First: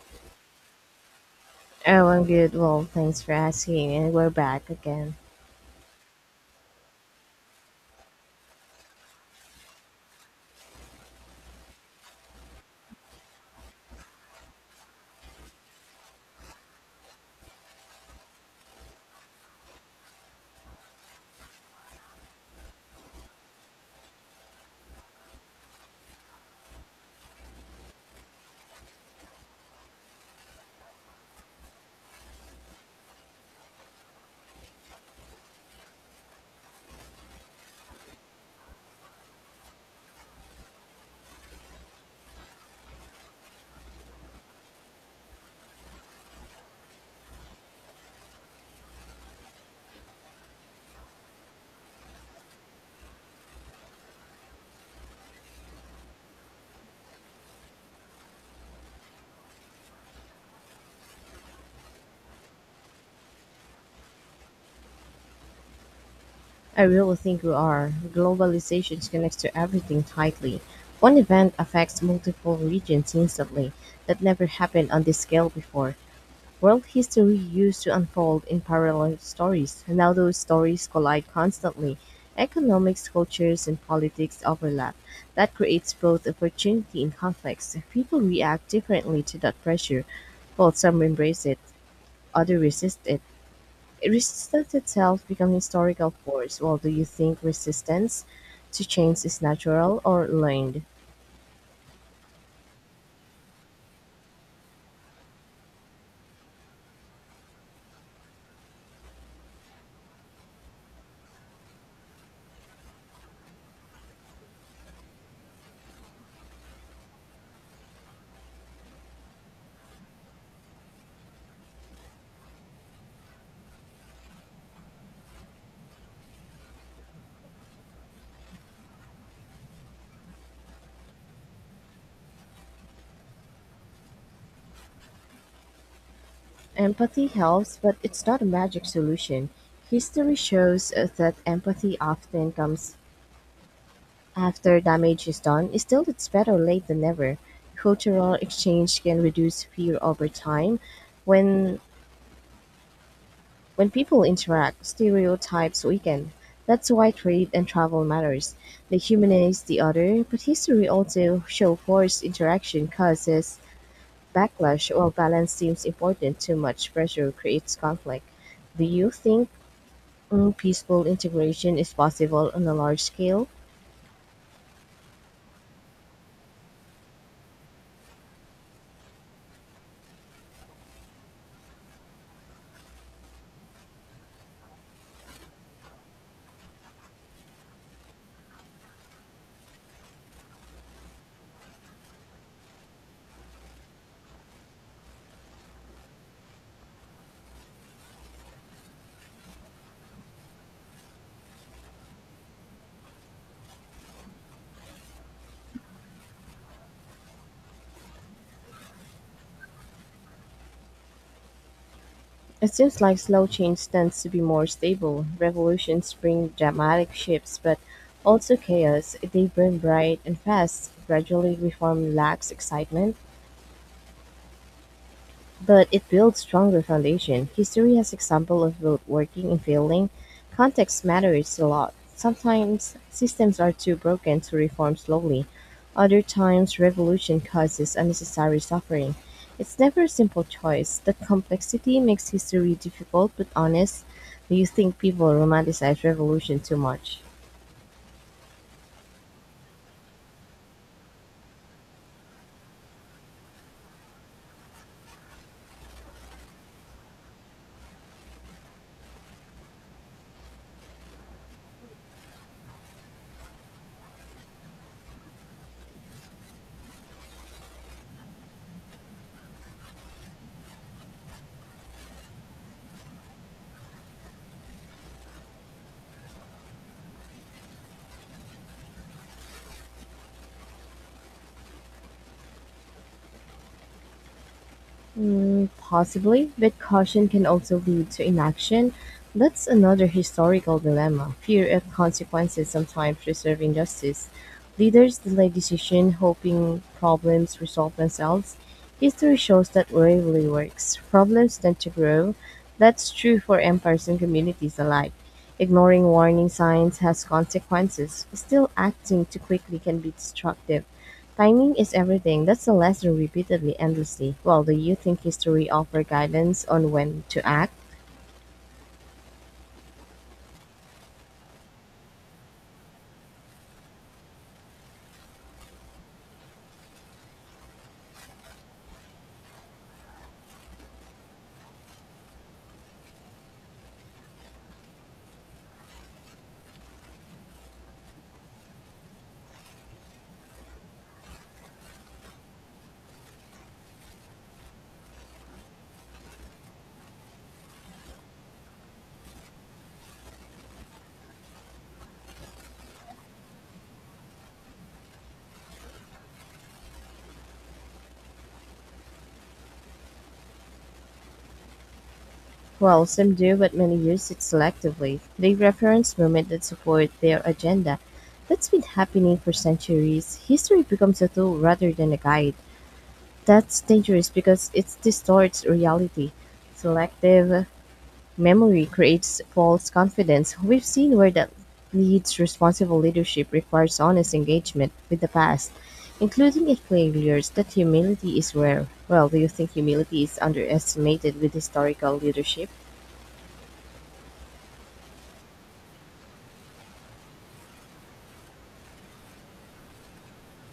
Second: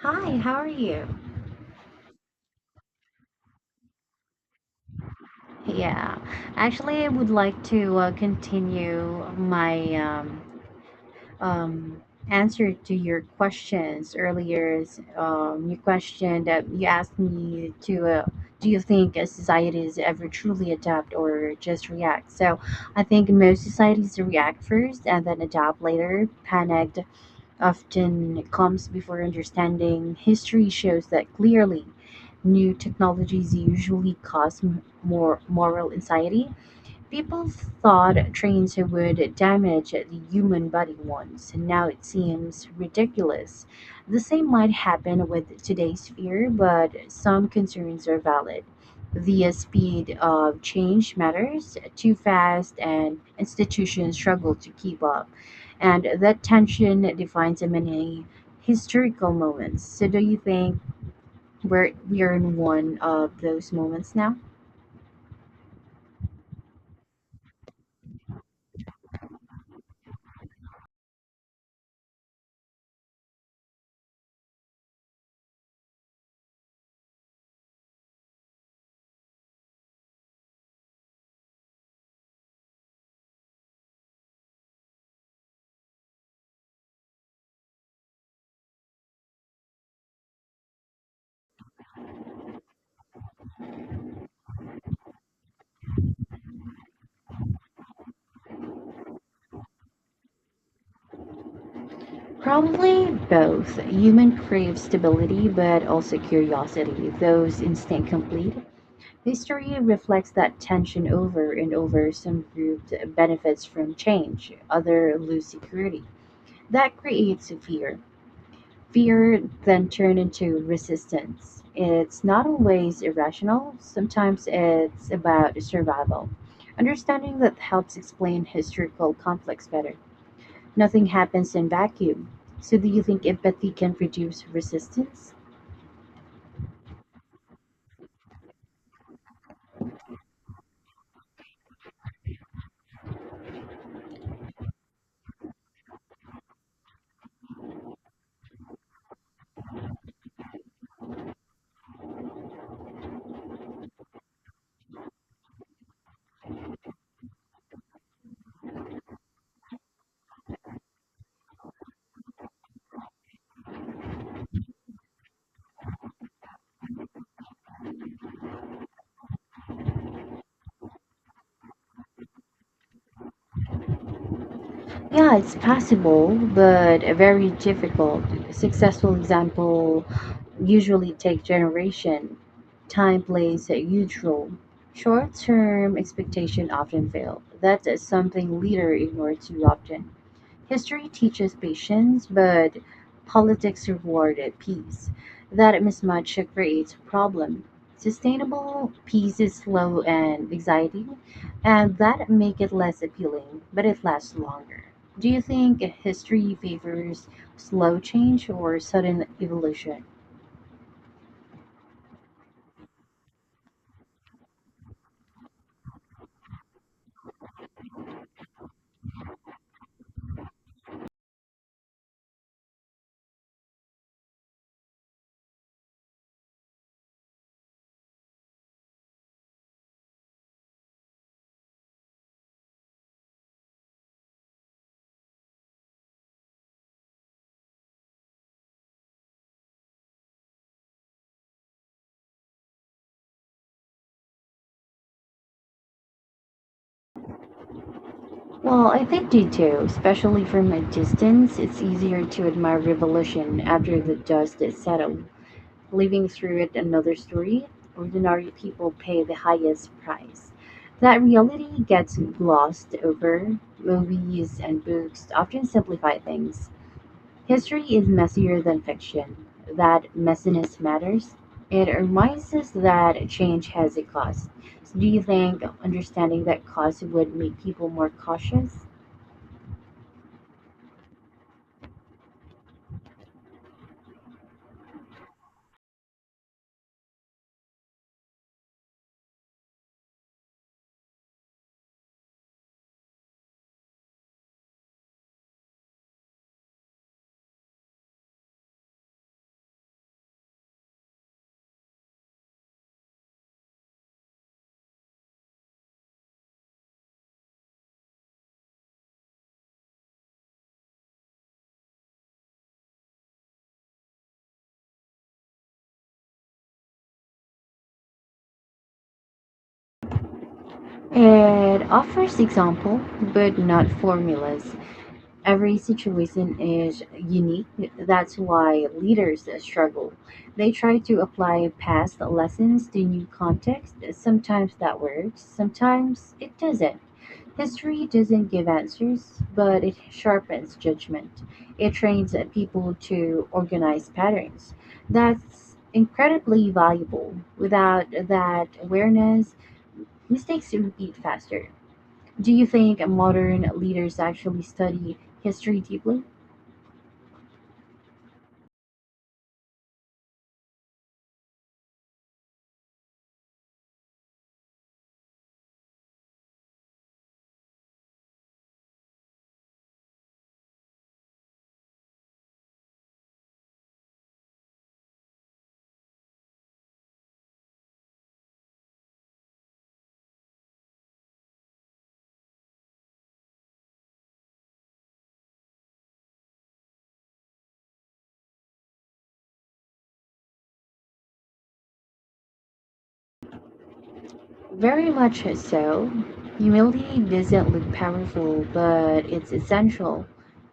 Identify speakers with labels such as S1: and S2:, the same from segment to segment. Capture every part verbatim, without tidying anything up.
S1: Hi, how are you?
S2: Oh, I'm good. Well, thanks for asking. And we're back again.
S1: Yeah, actually, I would like to uh, continue my um, um, answer to your questions earlier. Um, your question that you asked me to uh, do you think uh, societies ever truly adapt or just react? So I think most societies react first and then adapt later. Panic often comes before understanding. History shows that clearly. New technologies usually cause m- more moral anxiety. People thought trains would damage the human body once, and now it seems ridiculous. The same might happen with today's fear, but some concerns are valid. The speed of change matters too fast, and institutions struggle to keep up. And that tension defines many historical moments. So, do you think we're, we are in one of those moments now?
S2: I really think we are. Globalization connects to everything tightly. One event affects multiple regions instantly. That never happened on this scale before. World history used to unfold in parallel stories. Now those stories collide constantly. Economics, cultures, and politics overlap. That creates both opportunity and conflicts. People react differently to that pressure. Well, some embrace it, others resist it. Resistance itself become historical force. Well, do you think resistance to change is natural or learned?
S1: Probably both. Human crave stability, but also curiosity. Those instinct complete. History reflects that tension over and over. Some groups benefits from change, other lose security. That creates fear. Fear then turn into resistance. It's not always irrational. Sometimes it's about survival. Understanding that helps explain historical conflicts better. Nothing happens in vacuum. So do you think empathy can reduce resistance?
S2: Empathy helps, but it's not a magic solution. History shows uh, that empathy often comes after damage is done. Still, it's better late than never. Cultural exchange can reduce fear over time. When When people interact, stereotypes weaken. That's why trade and travel matters. They humanize the other, but history also shows forced interaction causes backlash while balance seems important. Too much pressure creates conflict. Do you think mm, peaceful integration is possible on a large scale?
S1: Yeah, it's possible, but very difficult. Successful example usually take generation. Time plays a huge role. Short-term expectation often fail. That's something leader ignore too often. History teaches patience, but politics rewarded peace. That mismatch creates a problem. Sustainable peace is slow and exciting, and that make it less appealing, but it lasts longer. Do you think history favors slow change or sudden evolution?
S2: It seems like slow change tends to be more stable. Revolutions bring dramatic shifts, but also chaos. They burn bright and fast. Gradually, reform lacks excitement, but it builds stronger foundation. History has example of both working and failing. Context matters a lot. Sometimes systems are too broken to reform slowly. Other times revolution causes unnecessary suffering. It's never a simple choice. The complexity makes history difficult but honest. Do you think people romanticize revolution too much?
S1: Well, I think they do, especially from a distance. It's easier to admire revolution after the dust is settled. Living through it another story, ordinary people pay the highest price. That reality gets glossed over. Movies and books often simplify things. History is messier than fiction. That messiness matters. It reminds us that change has a cost. So do you think understanding that cost would make people more cautious?
S2: Mm, possibly, but caution can also lead to inaction. That's another historical dilemma: fear of consequences sometimes preserve injustice. Leaders delay decision, hoping problems resolve themselves. History shows that rarely works. Problems tend to grow. That's true for empires and communities alike. Ignoring warning signs has consequences. Still, acting too quickly can be destructive. Timing is everything. That's a lesson repeatedly endlessly. Well, do you think history offer guidance on when to act?
S1: It offers example, but not formulas. Every situation is unique. That's why leaders struggle. They try to apply past lessons to new context. Sometimes that works, sometimes it doesn't. History doesn't give answers, but it sharpens judgment. It trains people to organize patterns. That's incredibly valuable. Without that awareness, mistakes repeat faster. Do you think modern leaders actually study history deeply?
S2: Well, some do, but many use it selectively. They reference moments that support their agenda. That's been happening for centuries. History becomes a tool rather than a guide. That's dangerous because it distorts reality. Selective memory creates false confidence; we've seen where that leads. Responsible leadership requires honest engagement with the past, including its failures. That humility is rare. Well, do you think humility is underestimated with historical leadership?
S1: Very much so. Humility doesn't look powerful, but it's essential.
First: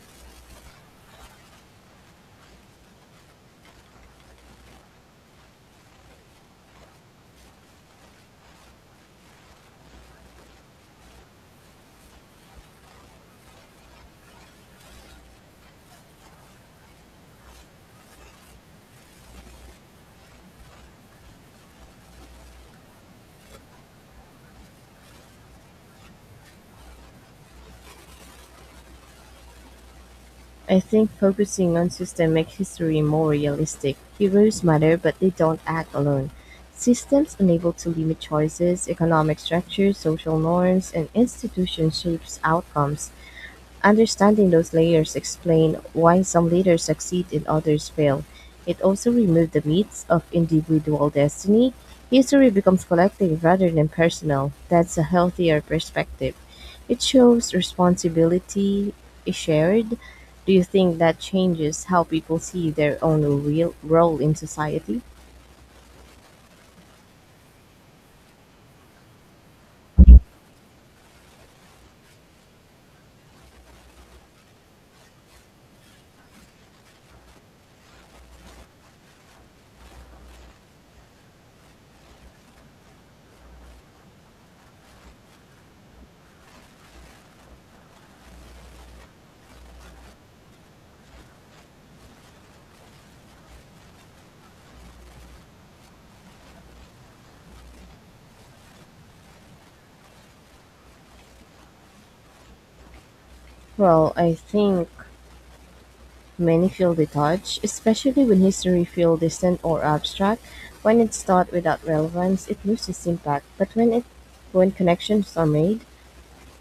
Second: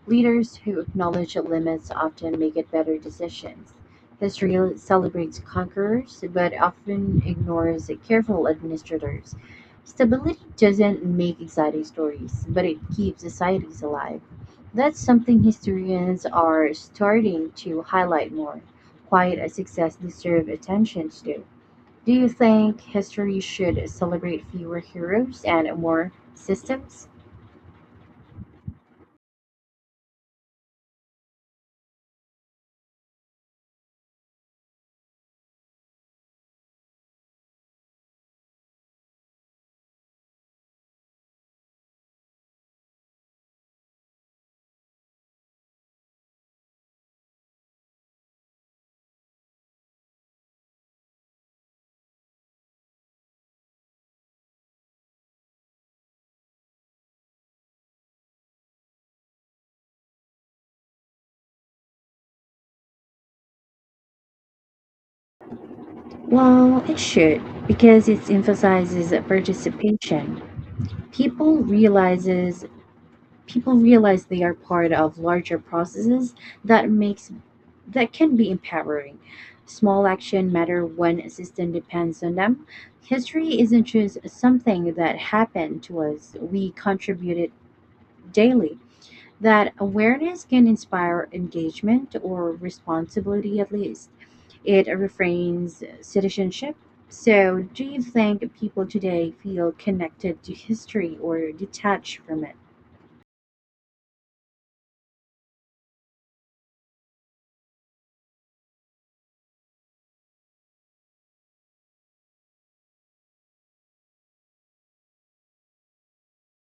S1: Leaders who acknowledge limits often make it better decisions. History celebrates conquerors, but often ignores careful administrators. Stability doesn't make exciting stories, but it keeps societies alive. That's something historians are starting to highlight more. Quiet success deserves attention too. Do you think history should celebrate fewer heroes and more systems?
S2: I think focusing on systems makes history more realistic. Heroes matter, but they don't act alone. Systems unable to limit choices, economic structures, social norms, and institutions shapes outcomes. Understanding those layers explain why some leaders succeed and others fail. It also removed the myths of individual destiny. History becomes collective rather than personal. That's a healthier perspective. It shows responsibility is shared. Do you think that changes how people see their own real role in society?
S1: Well, it should because it emphasizes participation. People realizes People realize they are part of larger processes that makes that can be empowering. Small action matter when a system depends on them. History isn't just something that happened to us. We contribute it daily. That awareness can inspire engagement or responsibility at least. It refrains citizenship. So, do you think people today feel connected to history or detached from it?
S2: Well, I think many feel detached, especially when history feels distant or abstract. When it's taught without relevance, it loses impact. But when it, when connections are made,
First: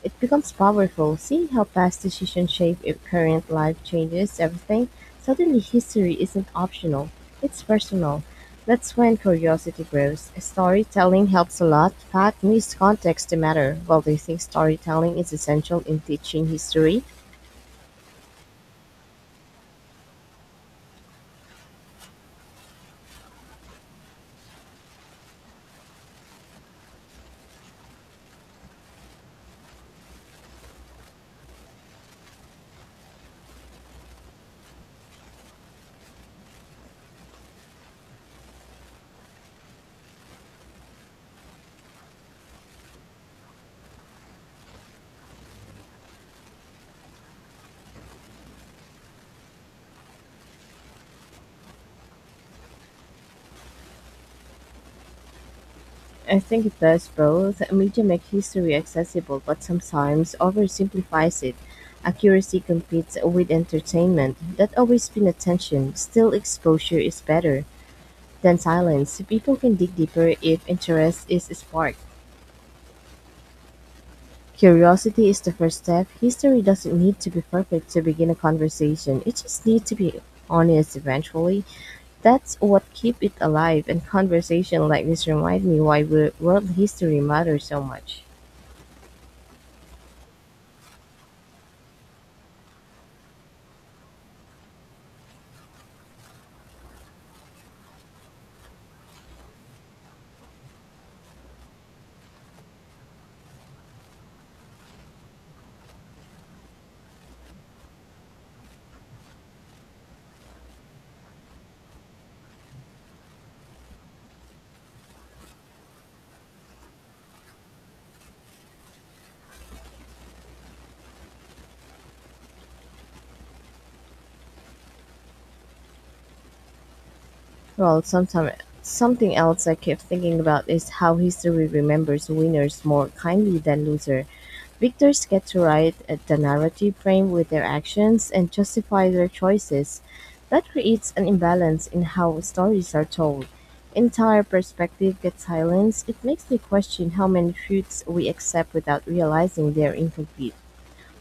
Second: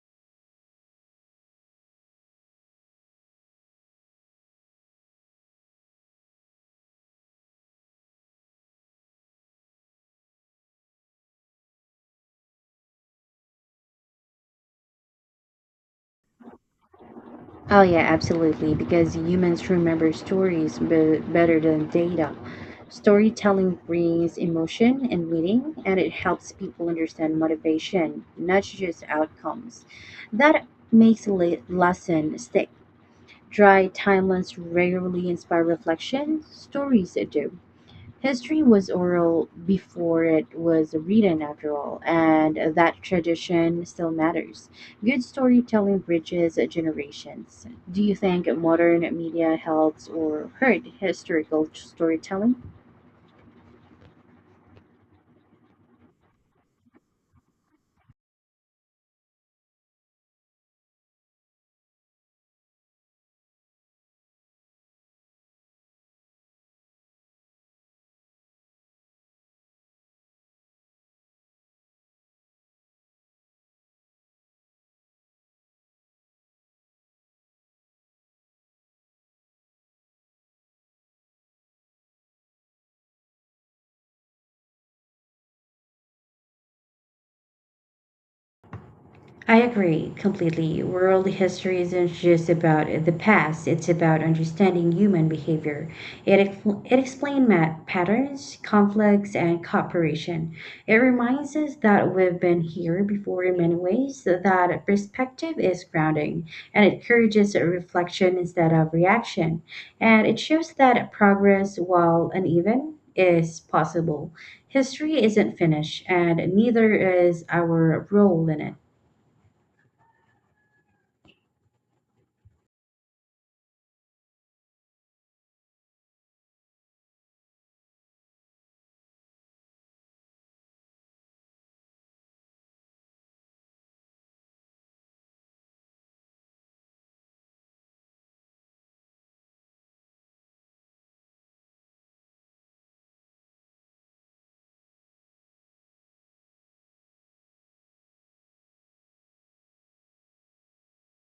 S2: it becomes powerful. Seeing how past decisions shape if current life changes everything, suddenly history isn't optional. It's personal. That's when curiosity grows. Storytelling helps a lot. Pat needs context to matter. While they think storytelling is essential in teaching history?
S1: Oh, yeah, absolutely, because humans remember stories be- better than data. Storytelling brings emotion and meaning, and it helps people understand motivation, not just outcomes. That makes a le- lesson stick. Dry timelines rarely inspire reflection, stories do. History was oral before it was written, after all, and that tradition still matters. Good storytelling bridges generations. Do you think modern media helps or hurt historical storytelling?
S2: I think it does both. Media make history accessible but sometimes oversimplifies it. Accuracy competes with entertainment. That always been a tension. Still, exposure is better than silence. People can dig deeper if interest is sparked. Curiosity is the first step. History doesn't need to be perfect to begin a conversation. It just needs to be honest eventually. That's what keep it alive, and conversation like this remind me why wo- world history matters so much.
S1: I agree completely. World history isn't just about the past, it's about understanding human behavior. It, ex- it explains mat- patterns, conflicts, and cooperation. It reminds us that we've been here before in many ways, that perspective is grounding, and it encourages reflection instead of reaction. And it shows that progress, while uneven, is possible. History isn't finished, and neither is our role in it.
S2: Well, sometime, something else I keep thinking about is how history remembers winners more kindly than losers. Victors get to write at the narrative frame with their actions and justify their choices. That creates an imbalance in how stories are told. Entire perspective gets silenced. It makes me question how many truths we accept without realizing they're incomplete.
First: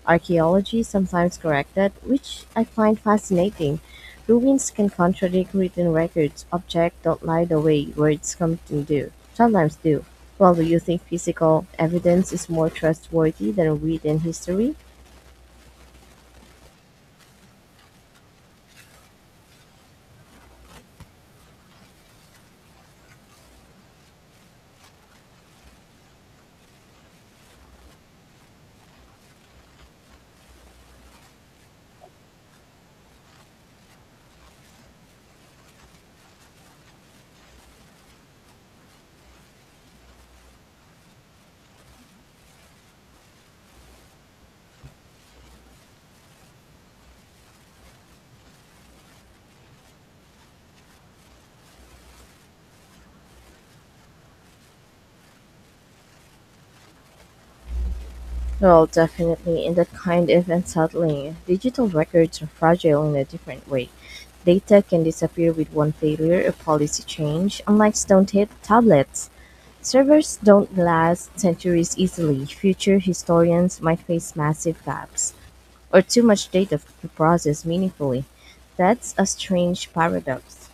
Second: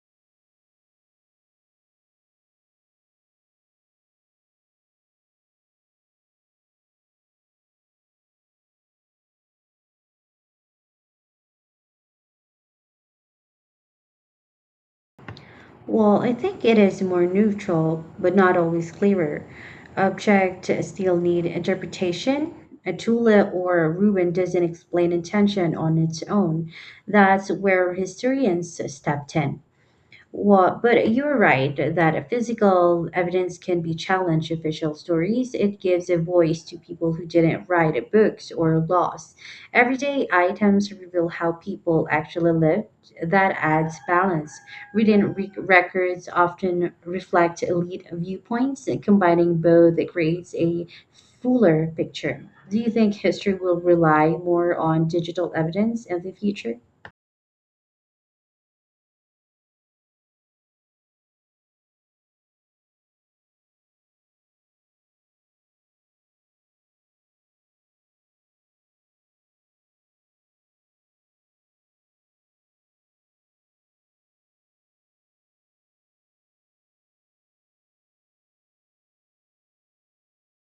S2: Archaeology sometimes corrected, which I find fascinating. Ruins can contradict written records. Objects don't lie the way words come to do. Sometimes do. Well, do you think physical evidence is more trustworthy than written history?
S1: Well, I think it is more neutral, but not always clearer. Objects still need interpretation. A Tula or a Rubin doesn't explain intention on its own. That's where historians stepped in. Well, but you're right that physical evidence can be challenged official stories. It gives a voice to people who didn't write books or laws. Everyday items reveal how people actually lived. That adds balance. Written re- records often reflect elite viewpoints, and combining both creates a fuller picture. Do you think history will rely more on digital evidence in the future?
S2: Well, definitely, and that kind of unsettling. Digital records are fragile in a different way. Data can disappear with one failure or policy change, unlike stone ta- tablets. Servers don't last centuries easily; future historians might face massive gaps or too much data to process meaningfully. That's a strange paradox.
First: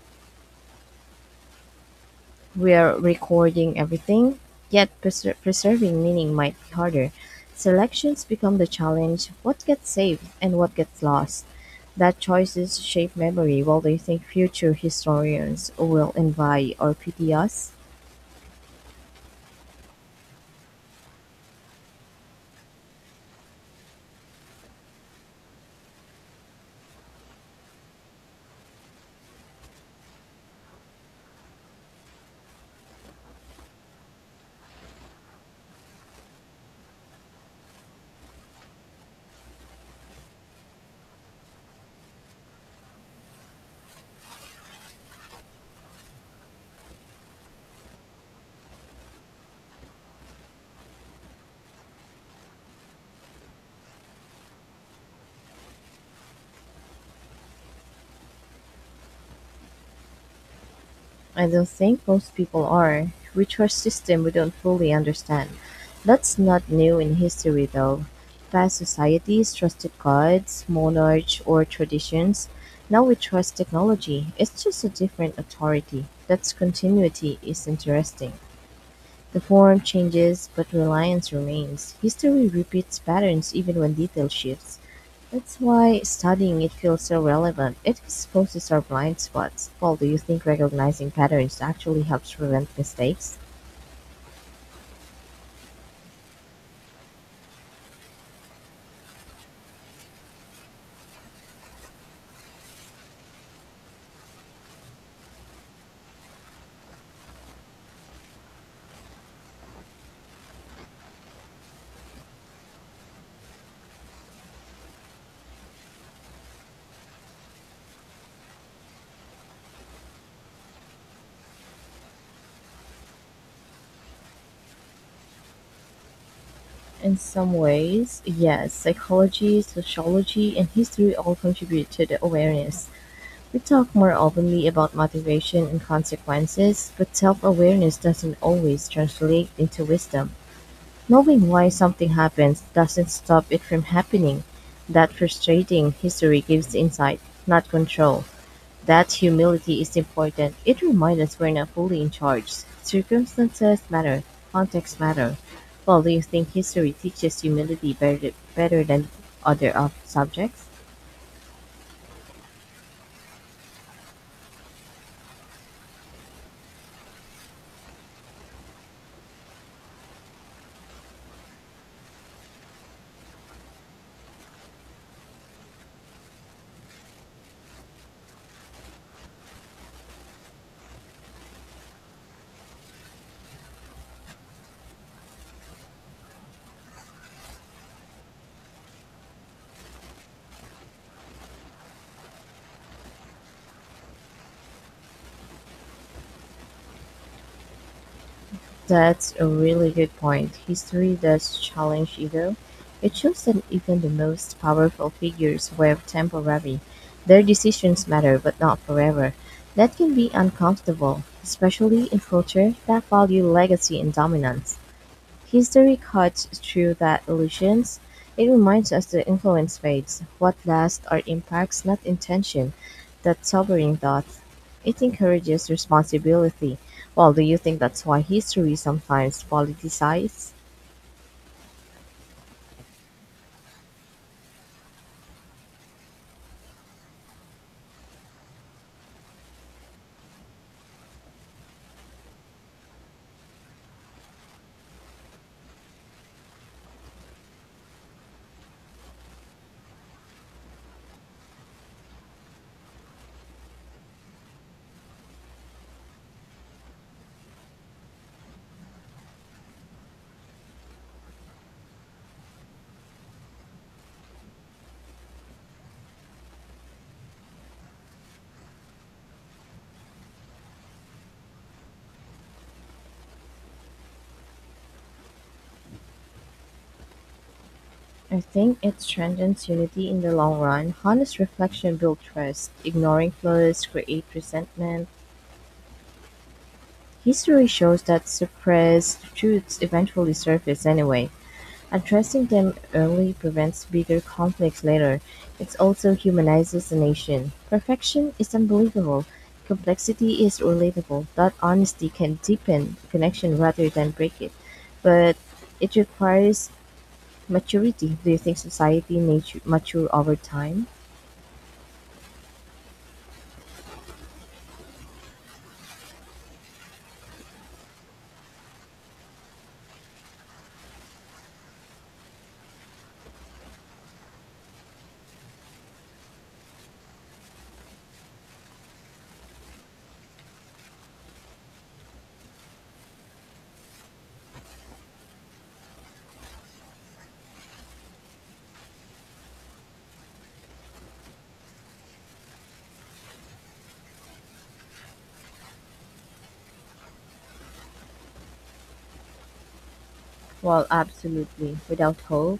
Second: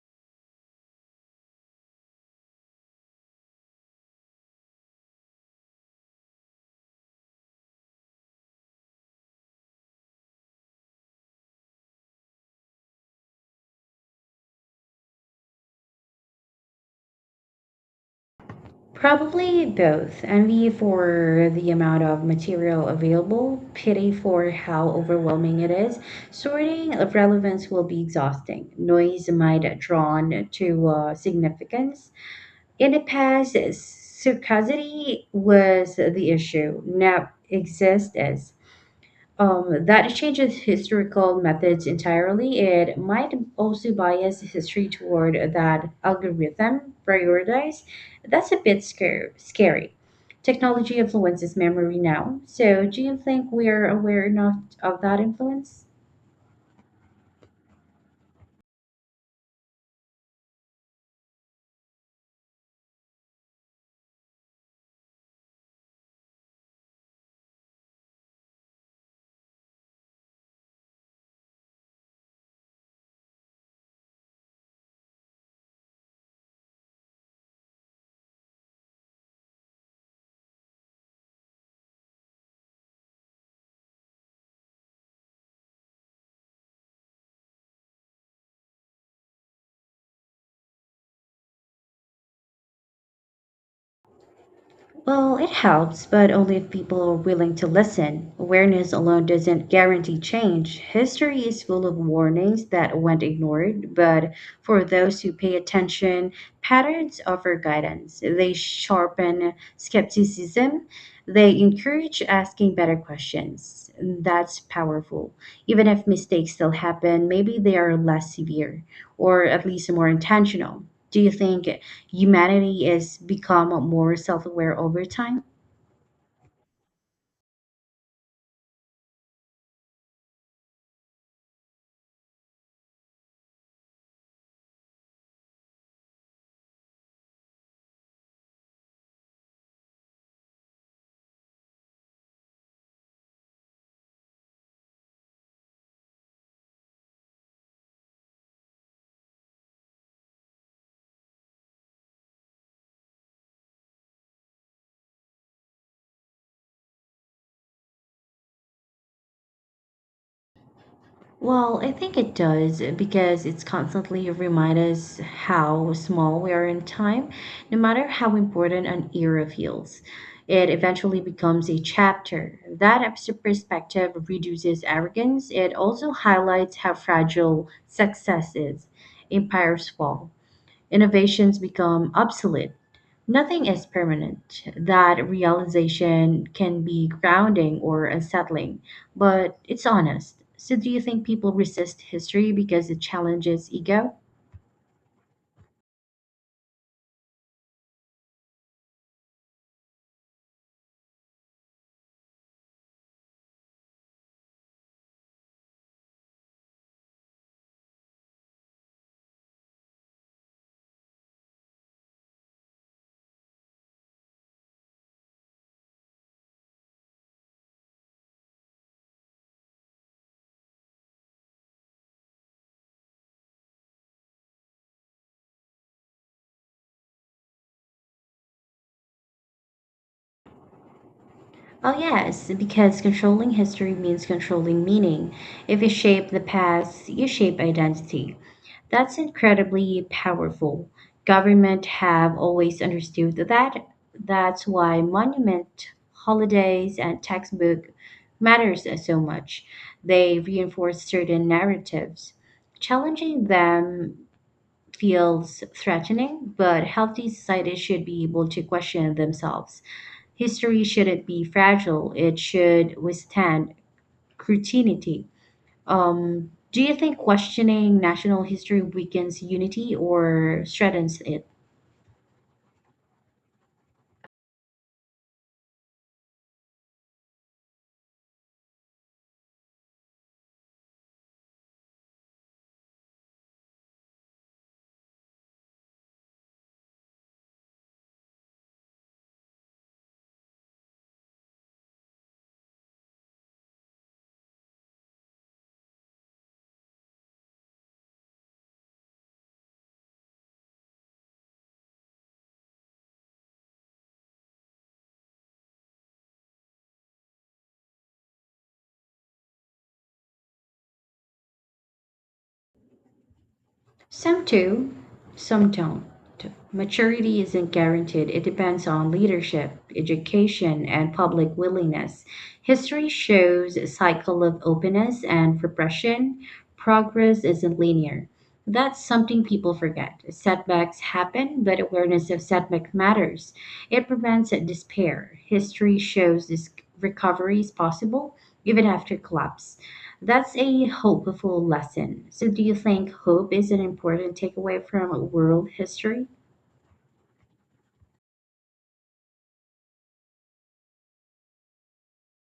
S2: We're recording everything, yet preser- preserving meaning might be harder. Selections become the challenge: what gets saved and what gets lost. That choices shape memory while they think future historians will envy or pity us.
S1: Probably both envy for the amount of material available, pity for how overwhelming it is. Sorting of relevance will be exhausting. Noise might drawn to uh, significance. In the past, scarcity was the issue. Now exists. Um, that changes historical methods entirely. It might also bias history toward that algorithm prioritize. That's a bit scary. scary. Technology influences memory now. So, do you think we are aware enough of that influence?
S2: I don't think most people are, which are system we don't fully understand. That's not new in history though. Past societies trusted gods, monarchs, or traditions. Now we trust technology. It's just a different authority. That's continuity is interesting. The form changes, but reliance remains. History repeats patterns even when detail shifts. That's why studying it feels so relevant. It exposes our blind spots. Paul, do you think recognizing patterns actually helps prevent mistakes?
S1: Well, it helps, but only if people are willing to listen. Awareness alone doesn't guarantee change. History is full of warnings that went ignored, but for those who pay attention, patterns offer guidance. They sharpen skepticism, they encourage asking better questions. That's powerful. Even if mistakes still happen, maybe they are less severe, or at least more intentional. Do you think humanity has become more self-aware over time?
S2: In some ways, yes. Psychology, sociology, and history all contribute to the awareness. We talk more openly about motivation and consequences, but self awareness doesn't always translate into wisdom. Knowing why something happens doesn't stop it from happening. That frustrating history gives insight, not control. That humility is important, it reminds us we're not fully in charge. Circumstances matter, context matter. Well, do you think history teaches humility better, better than other ob- subjects?
S1: Well, I think it does because it's constantly remind us how small we are in time, no matter how important an era feels. It eventually becomes a chapter. That abstract perspective reduces arrogance. It also highlights how fragile success is. Empires fall. Innovations become obsolete. Nothing is permanent. That realization can be grounding or unsettling, but it's honest. So, do you think people resist history because it challenges ego?
S2: That's a really good point. History does challenge ego. It shows that even the most powerful figures were temporary. Their decisions matter, but not forever. That can be uncomfortable, especially in culture that value legacy and dominance. History cuts through that illusions. It reminds us that influence fades, what lasts are impacts, not intention. That sobering thought. It encourages responsibility. Well, do you think that's why history sometimes politicizes?
S1: Well, yes, because controlling history means controlling meaning. If you shape the past, you shape identity. That's incredibly powerful. Government have always understood that. That's why monument holidays and textbook matters so much. They reinforce certain narratives. Challenging them feels threatening, but healthy societies should be able to question themselves. History shouldn't be fragile. It should withstand scrutiny. Um, do you think questioning national history weakens unity or strengthens it?
S2: I think it strengthens unity in the long run. Honest reflection builds trust. Ignoring flaws creates resentment. History shows that suppressed truths eventually surface anyway. Addressing them early prevents bigger conflicts later; it also humanizes the nation. Perfection is unbelievable; complexity is relatable. That honesty can deepen the connection rather than break it. But it requires maturity. Do you think society nature mature over time?
S1: Some do, some don't. Maturity isn't guaranteed. It depends on leadership, education, and public willingness. History shows a cycle of openness and repression. Progress isn't linear. That's something people forget. Setbacks happen, but awareness of setback matters. It prevents despair. History shows this recovery is possible even after collapse. That's a hopeful lesson. So, do you think hope is an important takeaway from world history?
S2: Well, absolutely. Without hope,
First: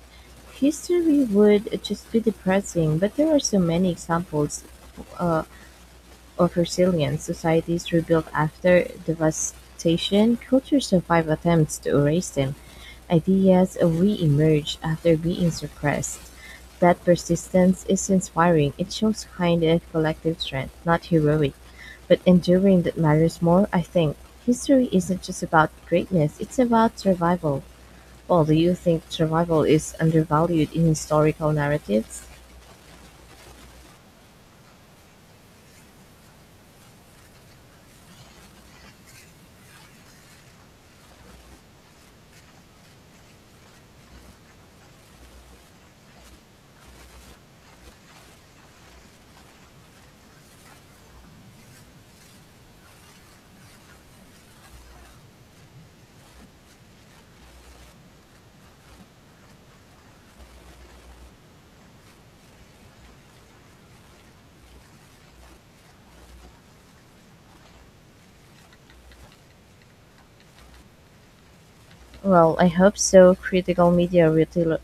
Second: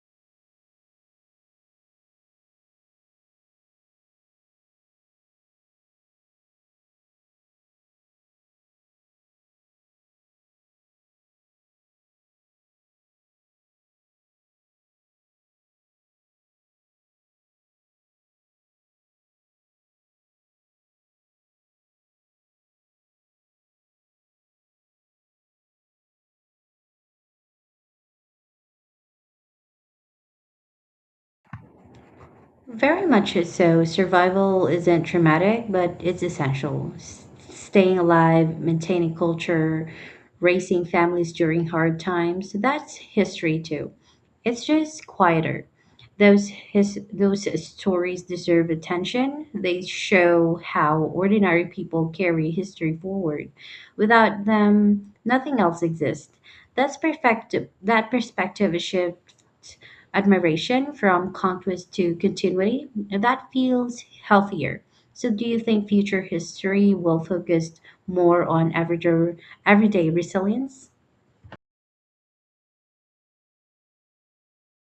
S2: history would just be depressing. But there are so many examples uh, of resilient societies rebuilt after devastation, cultures survive attempts to erase them. Ideas re-emerge after being suppressed. That persistence is inspiring. It shows kind of collective strength, not heroic, but enduring that matters more, I think. History isn't just about greatness, it's about survival. Well, do you think survival is undervalued in historical narratives?
S1: Very much so. Survival isn't traumatic, but it's essential. S- staying alive, maintaining culture, raising families during hard times, that's history too. It's just quieter. Those his those stories deserve attention. They show how ordinary people carry history forward. Without them, nothing else exists. That's perfect. That perspective shift admiration from conquest to continuity, that feels healthier. So, do you think future history will focus more on everyday, everyday resilience?
S2: Well, I hope so. Critical media really. Lo-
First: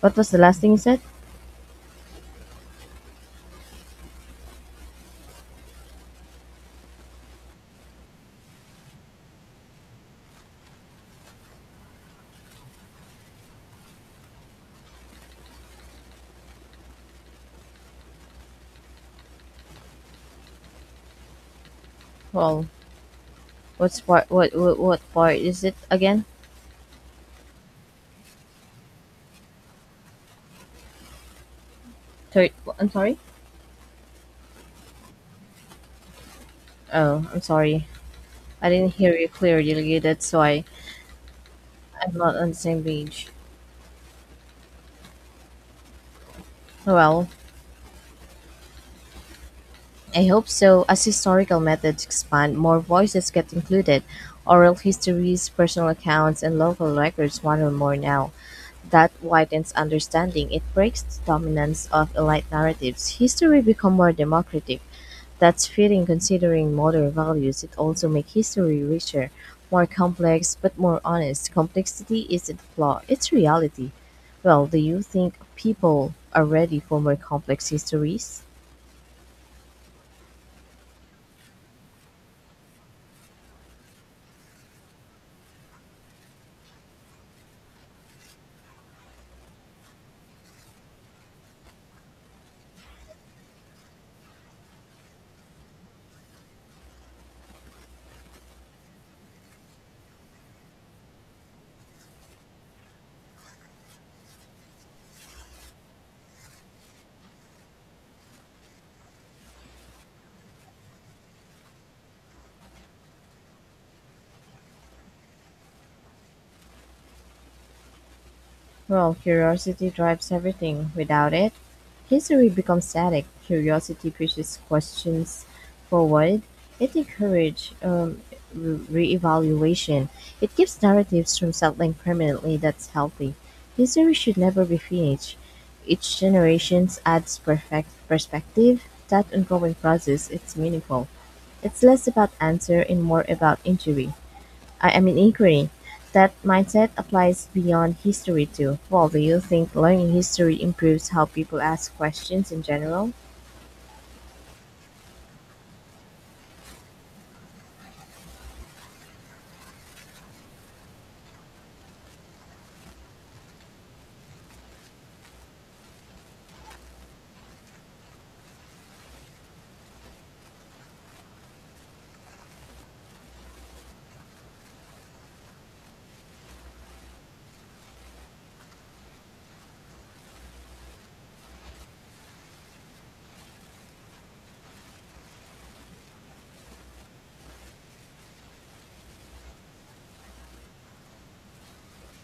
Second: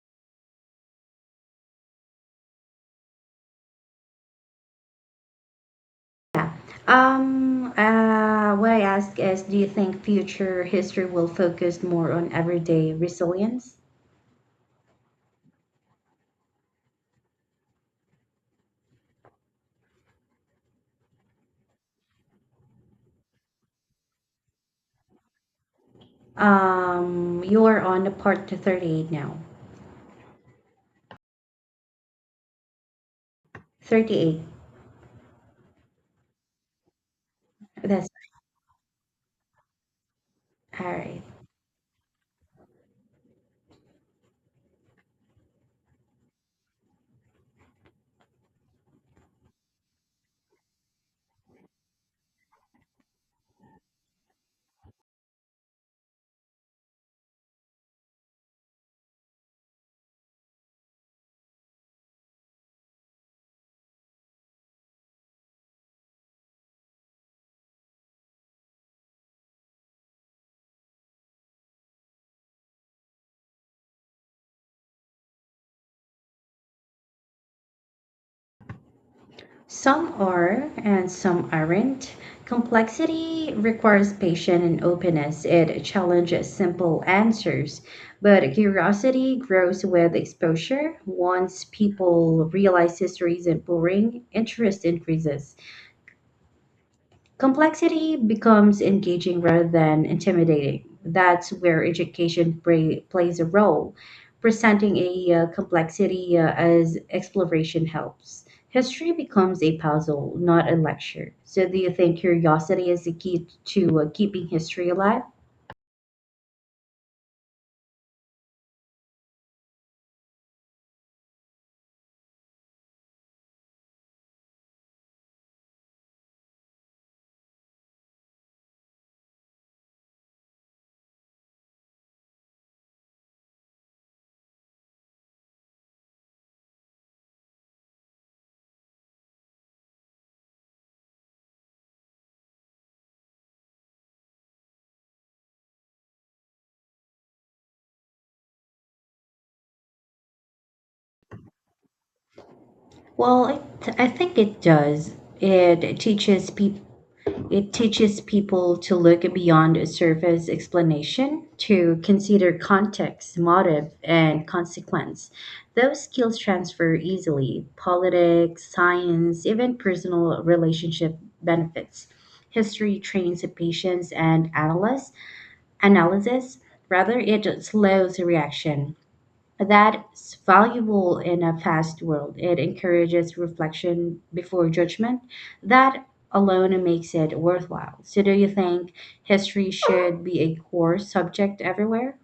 S2: What was the last thing you said?
S1: Yeah. Um, uh, what I ask is, do you think future history will focus more on everyday resilience?
S2: Well, what's part, what what what part is it again?
S1: Um, you're on the part to thirty-eight now.
S2: Third. I'm sorry.
S1: thirty-eight.
S2: Oh, I'm sorry.
S1: That's
S2: I didn't hear you clearly. That's why
S1: all right.
S2: I'm not on the same page. Well, I hope so. As historical methods expand, more voices get included. Oral histories, personal accounts, and local records matter more now. That widens understanding. It breaks the dominance of elite narratives. History become more democratic. That's fitting considering modern values. It also makes history richer, more complex, but more honest. Complexity isn't a flaw, it's reality. Well, do you think people are ready for more complex histories?
S1: Some are and some aren't. Complexity requires patience and openness. It challenges simple answers, but curiosity grows with exposure. Once people realize history isn't boring, interest increases. Complexity becomes engaging rather than intimidating. That's where education pra- plays a role. Presenting a uh, complexity uh, as exploration helps. History becomes a puzzle, not a lecture. So, do you think curiosity is the key to uh, keeping history alive?
S2: Well, curiosity drives everything. Without it, history becomes static. Curiosity pushes questions forward. It encourages um, re- reevaluation. It keeps narratives from settling permanently. That's healthy. History should never be finished. Each generation adds perfect perspective. That ongoing process, it's meaningful. It's less about answer and more about injury. I am in agreement. That mindset applies beyond history too. Well, do you think learning history improves how people ask questions in general?
S1: Well, it, I think it does. It teaches people It teaches people to look beyond a surface explanation, to consider context, motive, and consequence. Those skills transfer easily. Politics, science, even personal relationship benefits. History trains the patience and analysis, analysis rather it slows the reaction. That's valuable in a fast world. It encourages reflection before judgment. That alone makes it worthwhile. So, do you think history should be a core subject everywhere?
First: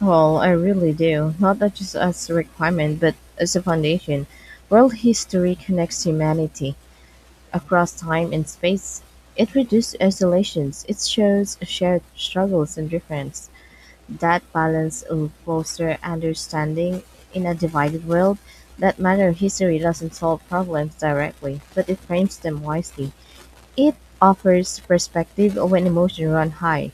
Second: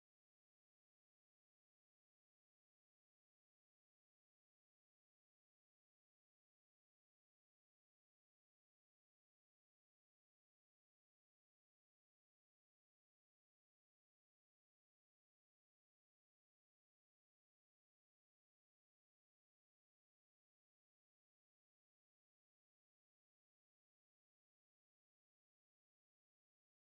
S2: Well, I really do. Not that just as a requirement, but as a foundation. World history connects humanity across time and space. It reduces isolations. It shows shared struggles and difference. That balance will foster understanding in a divided world. That matter history doesn't solve problems directly, but it frames them wisely. It offers perspective when emotions run high.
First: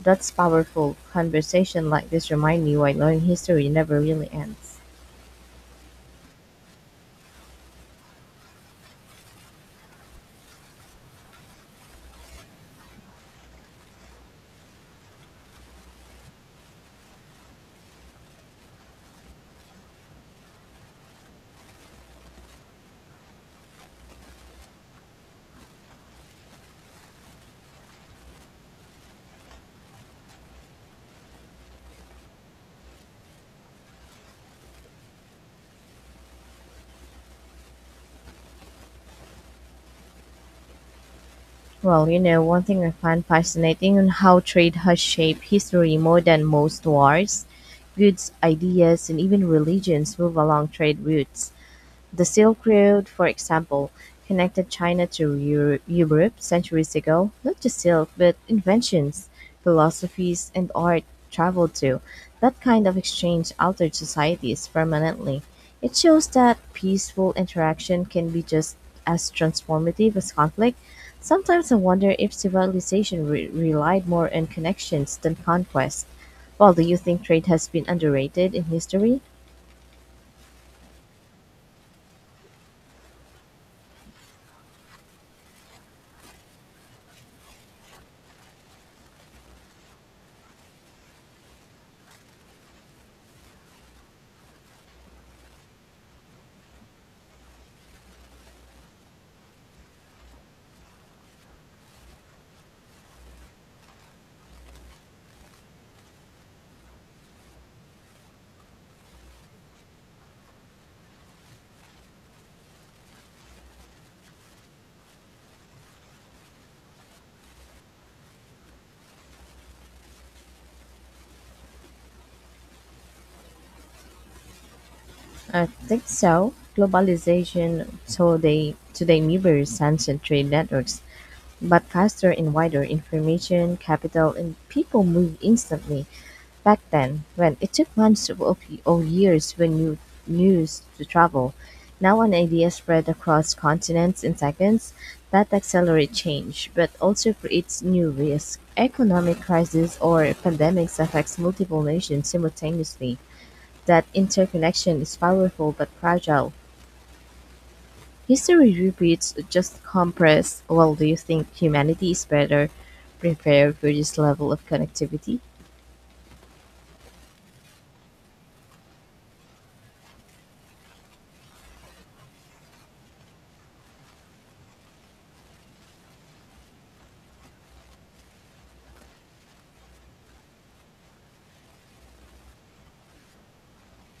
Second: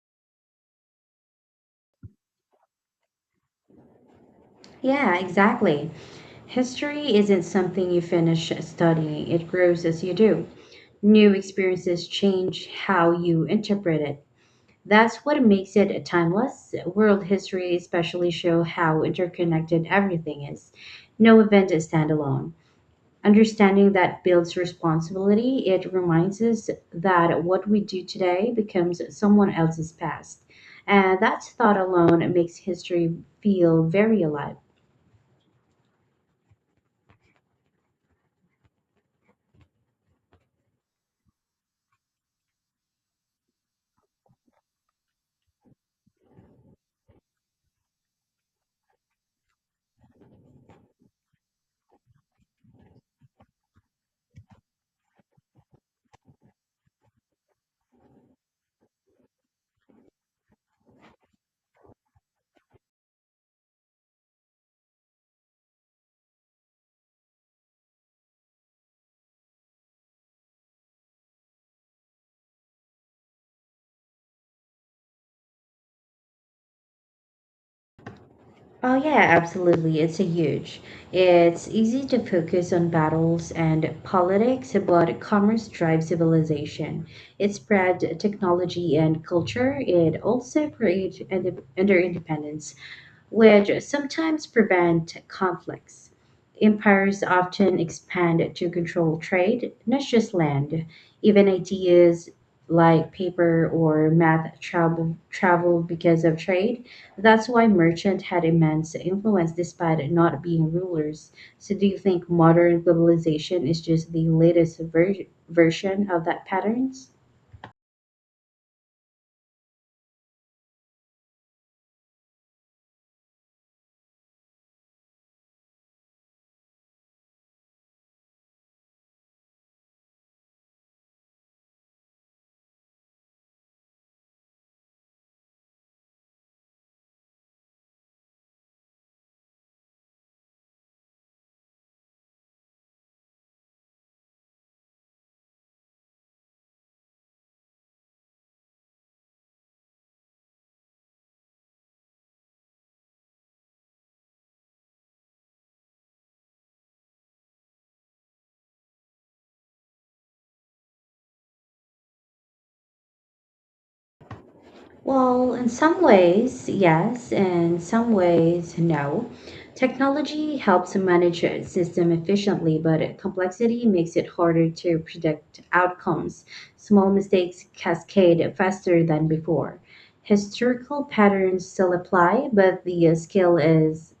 S2: That's powerful. Conversation like this remind me why learning history never really ends.
S1: Yeah, exactly. History isn't something you finish studying, it grows as you do. New experiences change how you interpret it. That's what makes it timeless. World history especially show how interconnected everything is. No event is standalone. Understanding that builds responsibility. It reminds us that what we do today becomes someone else's past. And that thought alone makes history feel very alive.
S2: Well, you know, one thing I find fascinating on how trade has shaped history more than most wars: goods, ideas, and even religions move along trade routes. The Silk Road, for example, connected China to Eu- Europe centuries ago. Not just silk, but inventions, philosophies, and art traveled too. That kind of exchange altered societies permanently. It shows that peaceful interaction can be just as transformative as conflict. Sometimes I wonder if civilization re- relied more on connections than conquest. Well, do you think trade has been underrated in
S1: Oh yeah,
S2: history?
S1: absolutely. It's a huge. It's easy to focus on battles and politics, but commerce drives civilization. It spread technology and culture. It also created under independence which sometimes prevent conflicts. Empires often expand to control trade, not just land. Even ideas like paper or math travel traveled because of trade. That's why merchants had immense influence despite not being rulers. So, do you think modern globalization is just the latest ver- version of that pattern?
S2: I think so. Globalization today today mirrors ancient trade networks, but faster and wider. Information, capital, and people move instantly. Back then, when it took months or or years for new news to travel, now an idea spread across continents in seconds. That accelerates change, but also creates new risks. Economic crisis or pandemics affects multiple nations simultaneously. That interconnection is powerful but fragile. History repeats just compressed. Well, do you think humanity is better prepared for this level of connectivity?
S1: Well, in some ways, yes, in some ways, no. Technology helps manage a system efficiently, but complexity makes it harder to predict outcomes. Small mistakes cascade faster than before. Historical patterns still apply, but the uh, scale is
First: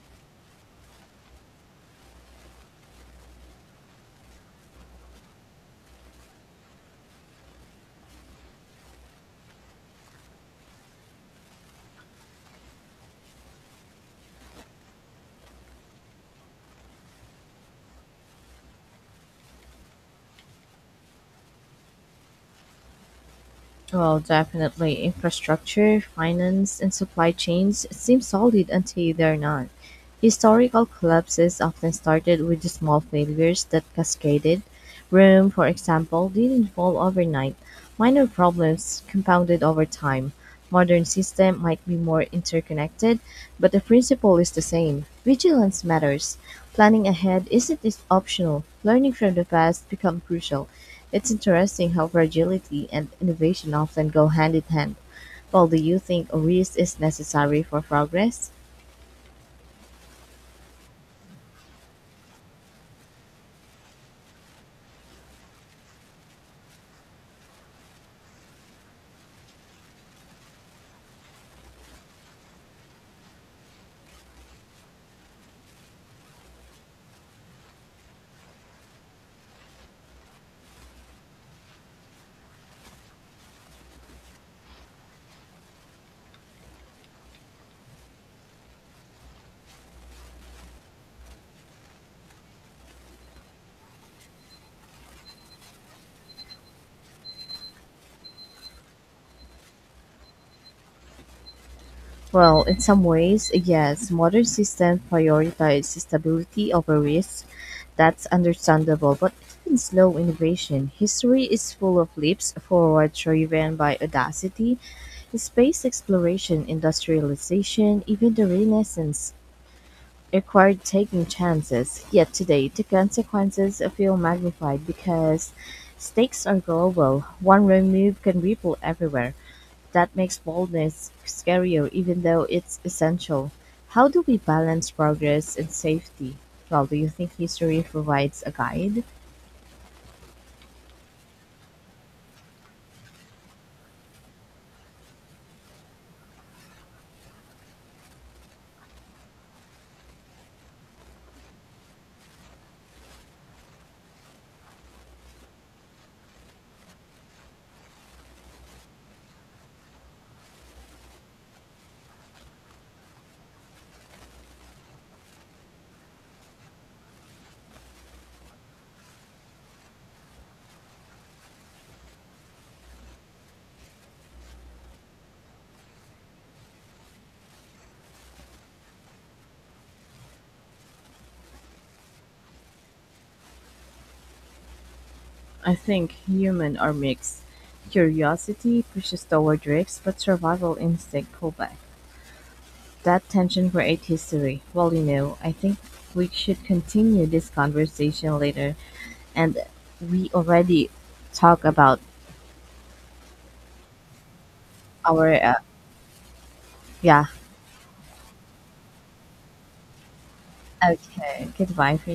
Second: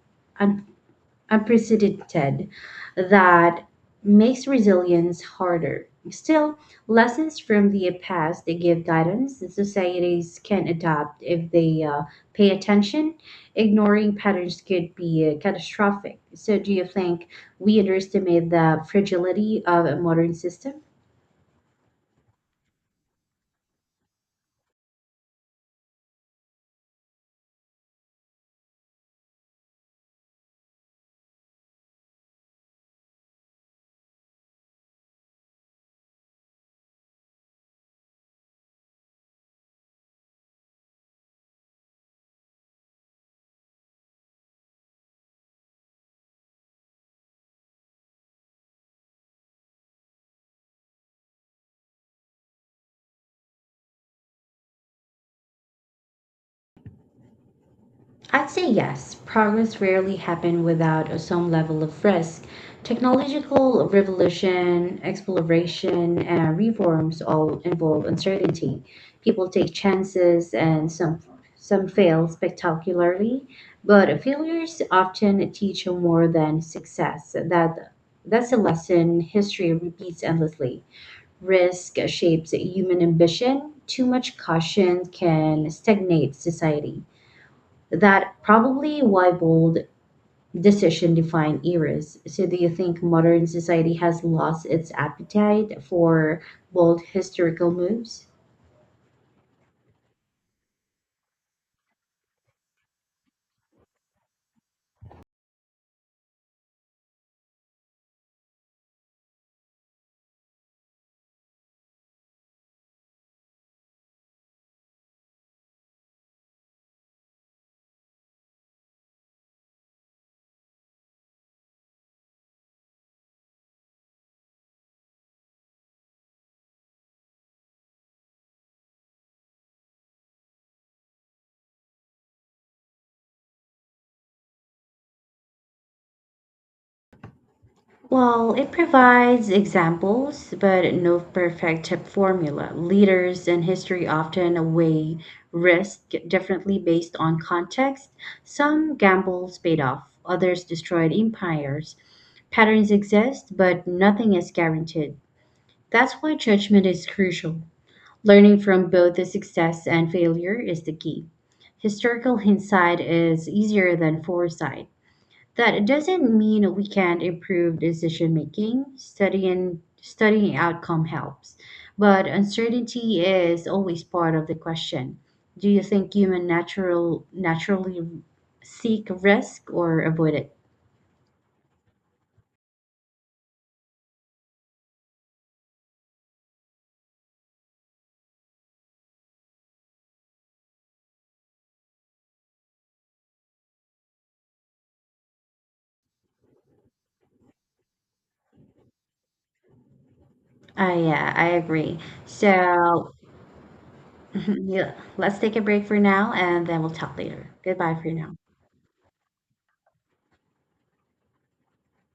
S1: unprecedented that makes resilience harder. Still, lessons from the past they give guidance that societies can adopt if they uh, pay attention. Ignoring patterns could be uh, catastrophic. So, do you think we underestimate the fragility of a modern system?
S2: Well, definitely. Infrastructure, finance, and supply chains seem solid until they're not. Historical collapses often started with the small failures that cascaded. Rome, for example, didn't fall overnight. Minor problems compounded over time. Modern system might be more interconnected, but the principle is the same. Vigilance matters. Planning ahead isn't is optional. Learning from the past become crucial. It's interesting how fragility and innovation often go hand in hand. Well, do you think risk is necessary for
S1: I'd
S2: progress?
S1: say yes. Progress rarely happened without a- some level of risk. Technological revolution, exploration, and reforms all involve uncertainty. People take chances and some some fail spectacularly, but failures often teach more than success. That that's a lesson history repeats endlessly. Risk shapes human ambition. Too much caution can stagnate society that probably why bold decision define eras. So do you think modern society has lost its appetite for bold historical moves?
S2: Well, in some ways, yes. Modern systems prioritize stability over risk. That's understandable, but even slow innovation. History is full of leaps forward driven by audacity. Space exploration, industrialization, even the Renaissance, it required taking chances, yet today the consequences feel magnified because stakes are global. One wrong move can ripple everywhere. That makes boldness scarier, even though it's essential. How do we balance progress and safety? Well, do you think history provides a
S1: Well, it
S2: guide?
S1: provides examples, but no perfect formula. Leaders in history often weigh risk differently based on context. Some gambles paid off, others destroyed empires. Patterns exist, but nothing is guaranteed. That's why judgment is crucial. Learning from both the success and failure is the key. Historical hindsight is easier than foresight. That doesn't mean we can't improve decision making. Studying studying outcome helps, but uncertainty is always part of the question. Do you think human natural naturally seek risk or avoid it?
S2: I think human are mixed. Curiosity pushes toward risks, but survival instinct pulls back. That tension creates history. Well, you know, I think we should continue this conversation later, and we already
S1: Ah, yeah, I
S2: talk
S1: agree.
S2: about
S1: So yeah,
S2: our
S1: let's
S2: uh,
S1: take a break for now, and then we'll talk
S2: yeah.
S1: later. Goodbye for now.
S2: Okay, goodbye for